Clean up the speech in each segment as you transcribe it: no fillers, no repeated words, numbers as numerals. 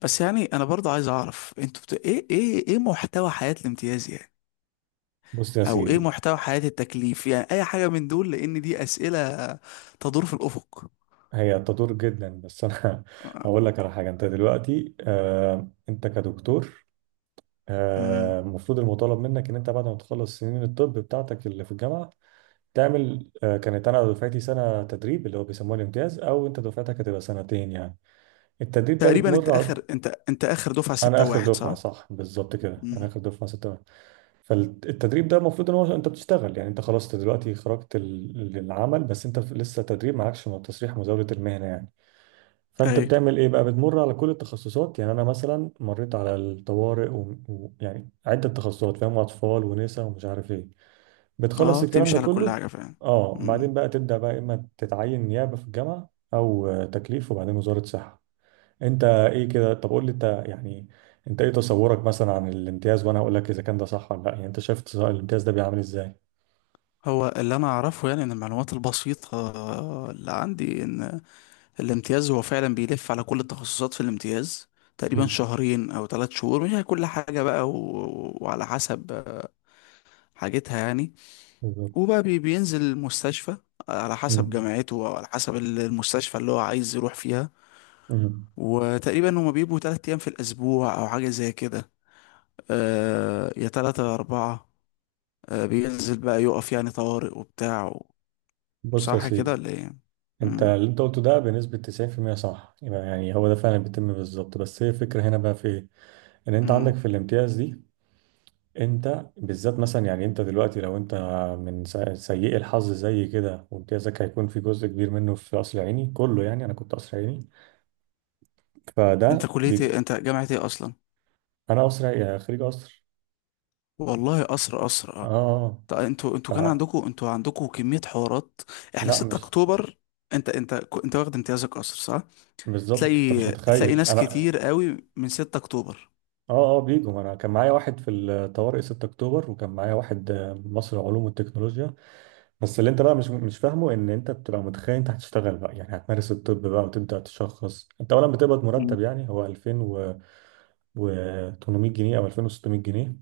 بس يعني انا برضه عايز اعرف انتوا ايه محتوى حياة الامتياز يعني، بص يا او ايه سيدي. محتوى حياة التكليف يعني اي حاجة من دول لان دي اسئلة تدور في الافق. هي تدور جدا، بس انا آه، هقول لك على حاجه. انت دلوقتي انت كدكتور أمم. المفروض المطالب منك ان انت بعد ما تخلص سنين الطب بتاعتك اللي في الجامعه تعمل كانت انا دفعتي سنه تدريب اللي هو بيسموه الامتياز، او انت دفعتك هتبقى سنتين يعني. التدريب ده تقريبا انت بتمر على- اخر انت انت اخر دفعة انا ستة اخر واحد دفعه، صح؟ صح، بالظبط كده، انا امم. اخر دفعه ستة. فالتدريب ده المفروض ان هو انت بتشتغل، يعني انت خلاص أنت دلوقتي خرجت للعمل، بس انت لسه تدريب، معكش تصريح مزاوله المهنه يعني. فانت ايوه. بتعمل ايه بقى؟ بتمر على كل التخصصات يعني. انا مثلا مريت على الطوارئ، ويعني و... يعني عده تخصصات، فاهم، اطفال ونساء ومش عارف ايه، بتخلص اه الكلام ده بتمشي على كل كله. حاجة فعلا. اه، امم. بعدين بقى تبدا بقى اما تتعين نيابه في الجامعه او تكليف وبعدين وزاره صحه. انت ايه كده؟ طب قول لي انت يعني انت ايه تصورك مثلا عن الامتياز، وانا هقول لك اذا كان ده صح ولا لا. يعني انت شايف الامتياز ده بيعمل ازاي؟ هو اللي انا اعرفه يعني ان المعلومات البسيطة اللي عندي ان الامتياز هو فعلا بيلف على كل التخصصات في الامتياز تقريبا مم. شهرين او ثلاث شهور مش كل حاجة بقى وعلى حسب حاجتها يعني. بالظبط. بينزل المستشفى على حسب مم. جامعته او على حسب المستشفى اللي هو عايز يروح فيها. مم. وتقريبا هما بيبقوا تلات ايام في الاسبوع او حاجة زي كده، آه يا تلاتة يا اربعة. آه بينزل بقى يقف يعني طوارئ وبتاع بص يا صح كده سيدي، ولا ايه؟ انت مم. اللي انت قلته ده بنسبة 90% صح، يبقى يعني هو ده فعلا بيتم بالظبط. بس هي الفكرة هنا بقى في ايه؟ ان انت عندك مم. في الامتياز دي، انت بالذات مثلا، يعني انت دلوقتي لو انت من سيئي الحظ زي كده، وامتيازك هيكون في جزء كبير منه في قصر عيني، كله يعني انا كنت قصر عيني. انت فده كلية بي... ايه؟ انت جامعة ايه اصلا؟ انا قصر عيني- خريج قصر. والله قصر آه. اه طب انتوا كان اه. عندكم، انتوا عندكم كمية حوارات؟ احنا فلا 6 مش اكتوبر. انت انت انت واخد امتيازك قصر صح؟ بالظبط، انت مش تلاقي متخيل ناس انا. كتير قوي من 6 اكتوبر. اه اه بيجوا. ما انا كان معايا واحد في الطوارئ 6 اكتوبر، وكان معايا واحد مصر العلوم والتكنولوجيا. بس اللي انت بقى مش فاهمه، ان انت بتبقى متخيل انت هتشتغل بقى، يعني هتمارس الطب بقى وتبدا تشخص. انت اولا بتقبض مم. مرتب، يعني هو 2000 و و 800 جنيه او 2600 جنيه.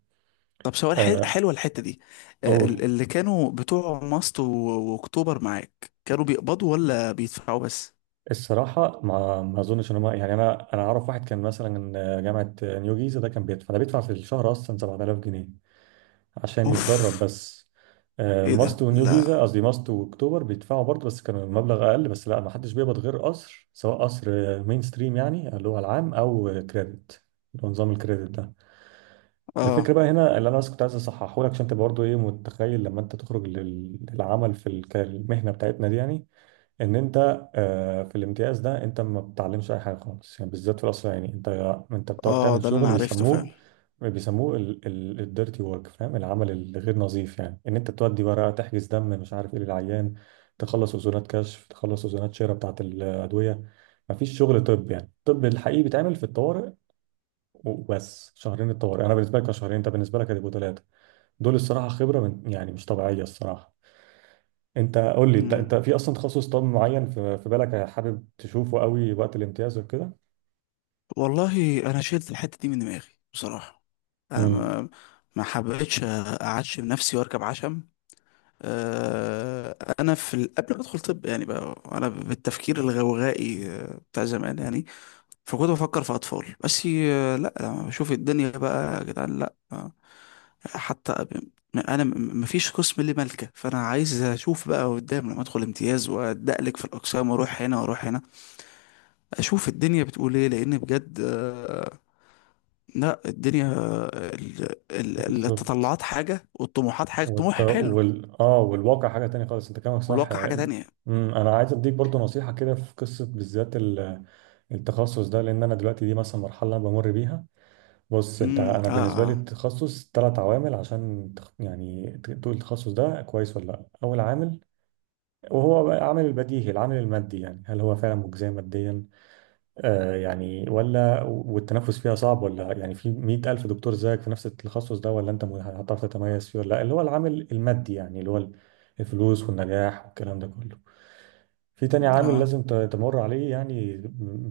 طب سؤال، آه، حلوة الحتة دي. اول اللي كانوا بتوع ماست واكتوبر معاك كانوا بيقبضوا ولا بيدفعوا بس؟ الصراحه ما اظنش ان هم، يعني انا انا اعرف واحد كان مثلا من جامعه نيو جيزه، ده كان بيدفع، ده بيدفع في الشهر اصلا 7000 جنيه عشان يتدرب اوف. بس. ايه ماست ده؟ ونيو جيزة، لا. قصدي ماست واكتوبر، بيدفعوا برضه، بس كان المبلغ أقل. بس لا، ما حدش بيقبض غير قصر، سواء قصر مين ستريم يعني اللي هو العام، أو كريدت، اللي هو نظام الكريدت ده. الفكرة اه بقى هنا اللي أنا بس كنت عايز أصححه لك، عشان أنت برضه إيه متخيل لما أنت تخرج للعمل في المهنة بتاعتنا دي يعني، ان انت في الامتياز ده انت ما بتتعلمش اي حاجه خالص، يعني بالذات في الاسرائيلي، انت بتقعد اه تعمل ده اللي انا شغل عرفته فعلا. بيسموه الديرتي ورك، فاهم، العمل الغير نظيف، يعني ان انت تودي ورقه، تحجز دم، مش عارف ايه للعيان، تخلص اذونات كشف، تخلص اذونات شراء بتاعه الادويه. ما فيش شغل طب، يعني الطب الحقيقي بيتعمل في الطوارئ وبس. شهرين الطوارئ انا بالنسبه لك كانوا شهرين، انت بالنسبه لك هتبقوا ثلاثه. دول الصراحه خبره من يعني مش طبيعيه الصراحه. انت قول لي انت، انت مم. في اصلا تخصص طب معين في بالك حابب تشوفه قوي وقت الامتياز وكده؟ والله انا شلت الحتة دي من دماغي بصراحة. انا امم. ما حبيتش اعشم نفسي واركب عشم. انا في قبل ما ادخل طب يعني بقى انا بالتفكير الغوغائي بتاع زمان يعني. فكنت بفكر في اطفال بس، لا لما بشوف الدنيا بقى يا جدعان لا. حتى ب- انا مفيش قسم لي ملكه، فانا عايز اشوف بقى قدام لما ادخل امتياز وادقلك في الاقسام واروح هنا واروح هنا، اشوف الدنيا بتقول ايه لان بجد. لا الدنيا بالظبط. التطلعات حاجه والطموحات حاجه، طموح والت... حلو وال... اه والواقع حاجه تانية خالص. انت كلامك صح. والواقع حاجه تانية. امم. انا عايز اديك برضو نصيحه كده في قصه بالذات التخصص ده، لان انا دلوقتي دي مثلا مرحله انا بمر بيها. بص انت، امم. انا اه بالنسبه اه لي التخصص ثلاث عوامل عشان يعني تقول التخصص ده كويس ولا لا. اول عامل، وهو بقى عامل البديهي، العامل المادي، يعني هل هو فعلا مجزي ماديا يعني، ولا والتنفس فيها صعب، ولا يعني في 100 ألف دكتور زيك في نفس التخصص ده، ولا أنت هتعرف تتميز فيه ولا لا؟ اللي هو العامل المادي، يعني اللي هو الفلوس والنجاح والكلام ده كله. في تاني عامل اه. لازم تمر عليه يعني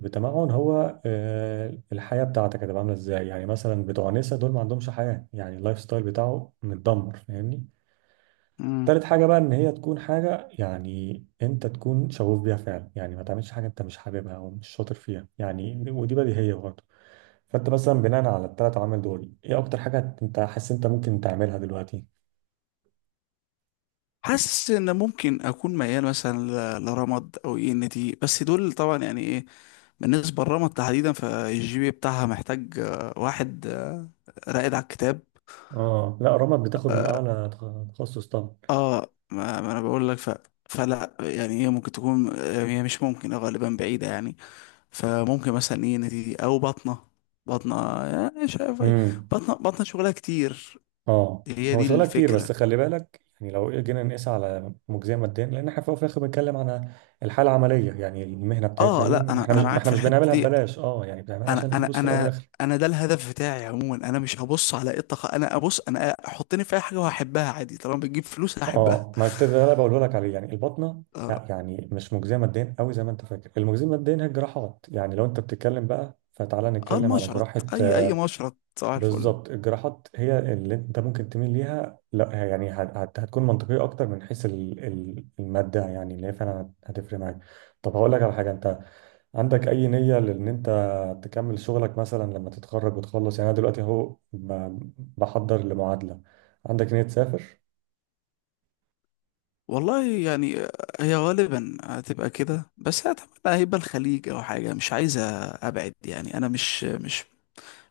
بتمعن، هو الحياة بتاعتك هتبقى عاملة ازاي؟ يعني مثلا بتوع نسا دول ما عندهمش حياة، يعني اللايف ستايل بتاعه متدمر، فاهمني. مم. تالت حاجة بقى، إن هي تكون حاجة يعني أنت تكون شغوف بيها فعلا، يعني ما تعملش حاجة أنت مش حاببها أو مش شاطر فيها يعني، ودي بديهية. فانت مثلا بناء على الثلاث عوامل دول، ايه اكتر حاجه انت حاسس انت ممكن تعملها دلوقتي؟ حاسس ان ممكن اكون ميال مثلا لرمض او اي ان تي، بس دول طبعا يعني ايه. بالنسبه لرمض تحديدا فالجي بي إيه بتاعها محتاج واحد راقد على الكتاب. اه، لا رمد بتاخد من اعلى تخصص طبعا. اه ما انا بقول لك. فلا يعني هي ممكن تكون هي مش ممكن، غالبا بعيده يعني. فممكن مثلا اي ان تي او بطنه. بطنه، شايف. امم. بطنه شغلها كتير. اه هي هو دي شغلها كتير، بس الفكره. خلي بالك، يعني لو جينا نقيس على مجزيه ماديا، لان احنا في الأول وفي الاخر بنتكلم عن الحاله العمليه، يعني المهنه بتاعتنا اه دي لا انا احنا مش، انا معاك احنا في مش الحته بنعملها دي. ببلاش، اه يعني بنعملها انا عشان انا الفلوس في الاول انا والاخر. انا ده الهدف بتاعي عموما. انا مش هبص على ايه الطاقه، انا ابص، انا حطني في اي حاجه وهحبها عادي، طالما بتجيب فلوس هحبها. اه، ما كنت ده انا بقوله لك عليه يعني، البطنه اه. لا يعني مش مجزيه ماديا قوي زي ما انت فاكر. المجزيه ماديا هي الجراحات، يعني لو انت بتتكلم بقى، فتعالى نتكلم على المشرط. جراحه. اي اي مشرط صباح الفل. بالظبط، الجراحات هي اللي انت ممكن تميل ليها، لا هي يعني هتكون منطقيه اكتر من حيث الماده، يعني اللي هي فعلا هتفرق معاك. طب هقول لك على حاجه، انت عندك اي نيه لان انت تكمل شغلك مثلا لما تتخرج وتخلص؟ يعني انا دلوقتي اهو بحضر لمعادله. عندك نيه تسافر؟ والله يعني، هي غالبا هتبقى كده، بس اتمنى هيبقى الخليج او حاجه. مش عايزه ابعد يعني. انا مش مش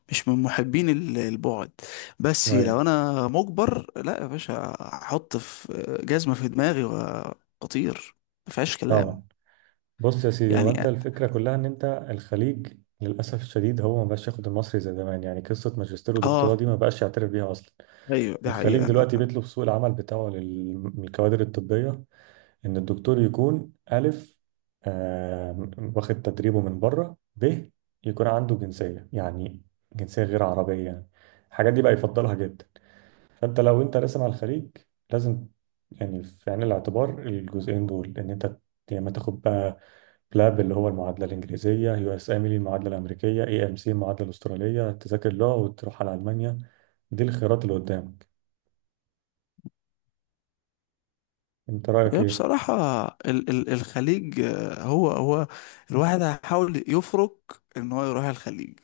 مش من محبين البعد. بس ايوه لو انا مجبر لا يا باشا، احط في جزمه في دماغي واطير. مفيهاش طبعا. كلام. بص يا سيدي، هو يعني انت الفكره كلها ان انت الخليج للاسف الشديد هو ما بقاش ياخد المصري زي زمان، يعني قصه ماجستير ودكتوراه اه دي ما بقاش يعترف بيها اصلا. ايوه دي الخليج حقيقة. انا دلوقتي بيطلب سوق العمل بتاعه للكوادر الطبية، إن الدكتور يكون ألف آه، واخد تدريبه من بره، ب يكون عنده جنسية يعني، جنسية غير عربية يعني. الحاجات دي بقى يفضلها جدا. فأنت لو أنت راسم على الخليج لازم يعني في عين الاعتبار الجزئين دول. إن أنت يا إما تاخد بقى بلاب اللي هو المعادلة الإنجليزية، يو إس إم المعادلة الأمريكية، اي ام سي المعادلة الأسترالية، تذاكر لغة وتروح على ألمانيا. دي الخيارات اللي قدامك. أنت رأيك هي إيه؟ بصراحة ال الخليج، هو الواحد هيحاول يفرق ان هو يروح الخليج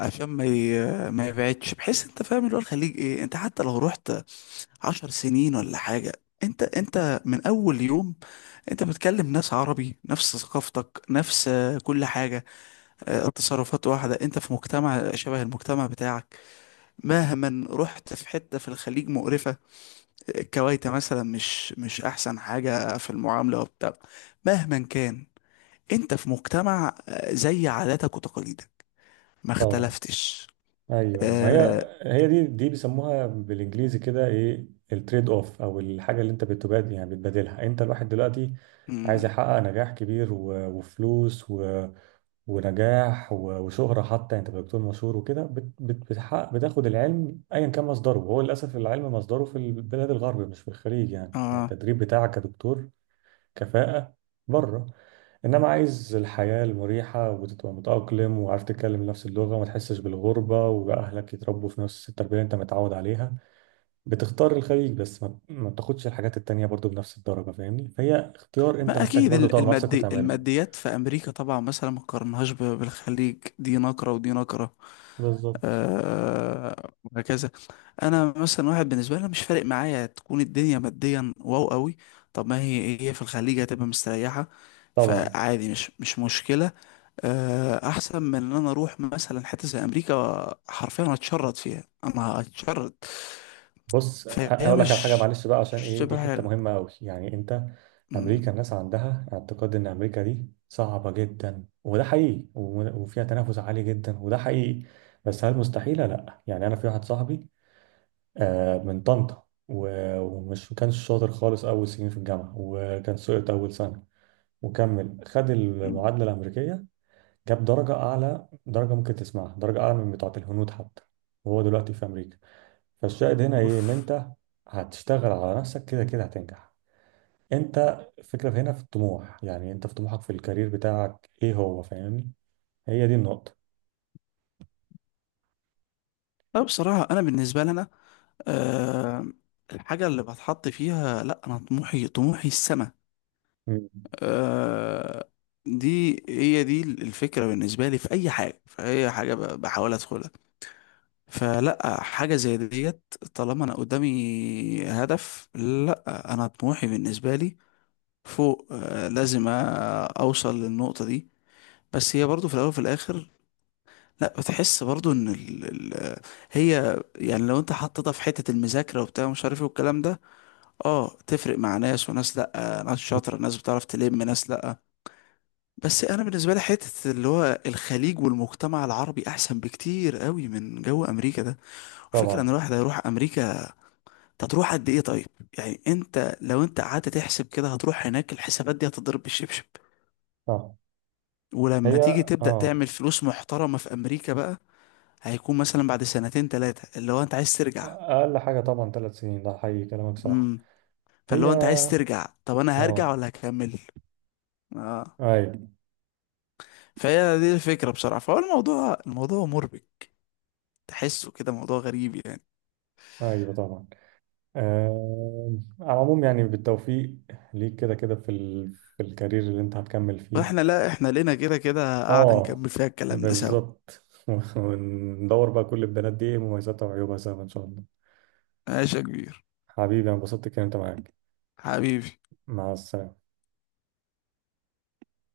عشان ما يبعدش، بحيث انت فاهم اللي هو الخليج ايه. انت حتى لو رحت عشر سنين ولا حاجة، انت من اول يوم انت بتكلم ناس عربي، نفس ثقافتك نفس كل حاجة. التصرفات واحدة، انت في مجتمع شبه المجتمع بتاعك. مهما رحت في حتة في الخليج مقرفة، كويتا مثلا، مش احسن حاجة في المعاملة وبتاع، مهما كان انت في مجتمع زي عاداتك وتقاليدك ما طبعا. اختلفتش. ايوه ايوه، ما اه, هي هي دي بيسموها بالانجليزي كده ايه، التريد اوف، او الحاجه اللي انت بتبادل، يعني بتبادلها. انت الواحد دلوقتي عايز مم، يحقق نجاح كبير و- وفلوس و... ونجاح و... وشهره حتى. يعني انت دكتور مشهور وكده بتحقق، بتاخد العلم ايا كان مصدره، وهو للاسف العلم مصدره في البلاد الغرب مش في الخليج يعني، آه. التدريب بتاعك كدكتور كفاءة بره. انما عايز الحياة المريحة وتبقى متأقلم وعارف تتكلم نفس اللغة، وما تحسش بالغربة، واهلك يتربوا في نفس التربية اللي انت متعود عليها، بتختار الخليج. بس ما بتاخدش الحاجات التانية برضو بنفس الدرجة، فاهمني. فهي اختيار انت ما محتاج اكيد برضو تقعد مع نفسك المادي، وتعمله. الماديات في امريكا طبعا مثلا ما قارنهاش بالخليج، دي نقرة ودي نقرة. بالظبط. آه، وهكذا. انا مثلا واحد بالنسبه لي، أنا مش فارق معايا تكون الدنيا ماديا واو قوي. طب ما هي في الخليج هتبقى مستريحه. طبعا. فعادي مش مشكله. احسن من ان انا اروح مثلا حته زي امريكا، حرفيا هتشرد فيها، انا هتشرد. بص فهي هقول لك على حاجه، مش معلش بقى عشان مش ايه دي تبقى حته حلو. مهمه قوي يعني. انت م- امريكا الناس عندها اعتقاد ان امريكا دي صعبه جدا، وده حقيقي، وفيها تنافس عالي جدا وده حقيقي، بس هل مستحيله؟ لا. يعني انا في واحد صاحبي من طنطا، ومش كانش شاطر خالص اول سنين في الجامعه، وكان سقط اول سنه، وكمل خد م- المعادله الامريكيه، جاب درجه اعلى درجه ممكن تسمعها، درجه اعلى من بتاعه الهنود حتى، وهو دلوقتي في امريكا. فالشاهد هنا ايه؟ ان اوف. انت هتشتغل على نفسك كده كده هتنجح. انت الفكرة هنا في الطموح، يعني انت في طموحك في الكارير بتاعك ايه هو؟ فاهمني، هي دي النقطة. لا بصراحه انا بالنسبه لي انا، آه، الحاجه اللي بتحط فيها لا، انا طموحي، طموحي السما. مم. آه، دي هي دي الفكرة بالنسبة لي في أي حاجة، في أي حاجة بحاول أدخلها. فلا حاجة زي ديت، طالما أنا قدامي هدف لا، أنا طموحي بالنسبة لي فوق، أوصل للنقطة دي. بس هي برضو في الأول وفي الآخر، لا بتحس برضو إن ال هي يعني لو أنت حطيتها في حتة المذاكرة وبتاع مش عارف إيه والكلام ده، أه تفرق مع ناس وناس، لا ناس شاطرة، ناس بتعرف تلم ناس لا. بس انا بالنسبه لي حته اللي هو الخليج والمجتمع العربي احسن بكتير قوي من جو امريكا ده. والفكره ان طبعا. الواحد هيروح امريكا هتروح قد ايه طيب؟ يعني انت لو قعدت تحسب كده هتروح هناك، الحسابات دي هتضرب بالشبشب. اه. ولما هي. تيجي تبدا اه. تعمل فلوس محترمه في امريكا بقى هيكون مثلا بعد سنتين ثلاثه اللي هو انت عايز ترجع. اقل حاجة طبعا ثلاث سنين، ده حقيقي كلامك صح. امم. فاللي هي. هو انت عايز ترجع، طب انا هرجع اه. ولا هكمل؟ اه. ايوه. فهي دي الفكره بصراحه. فهو الموضوع، الموضوع مربك، تحسه كده موضوع غريب يعني. ايوه. طبعا. آه. على العموم يعني بالتوفيق ليك، كده كده في في الكارير اللي انت هتكمل فيه. واحنا لا، احنا لينا كده كده قاعدة اه نكمل فيها الكلام ده سوا. بالظبط. وندور بقى كل البنات دي ايه مميزاتها وعيوبها سوا ان شاء الله. ماشي يا كبير. حبيبي انا انبسطت الكلام معاك. حبيبي. مع السلامة.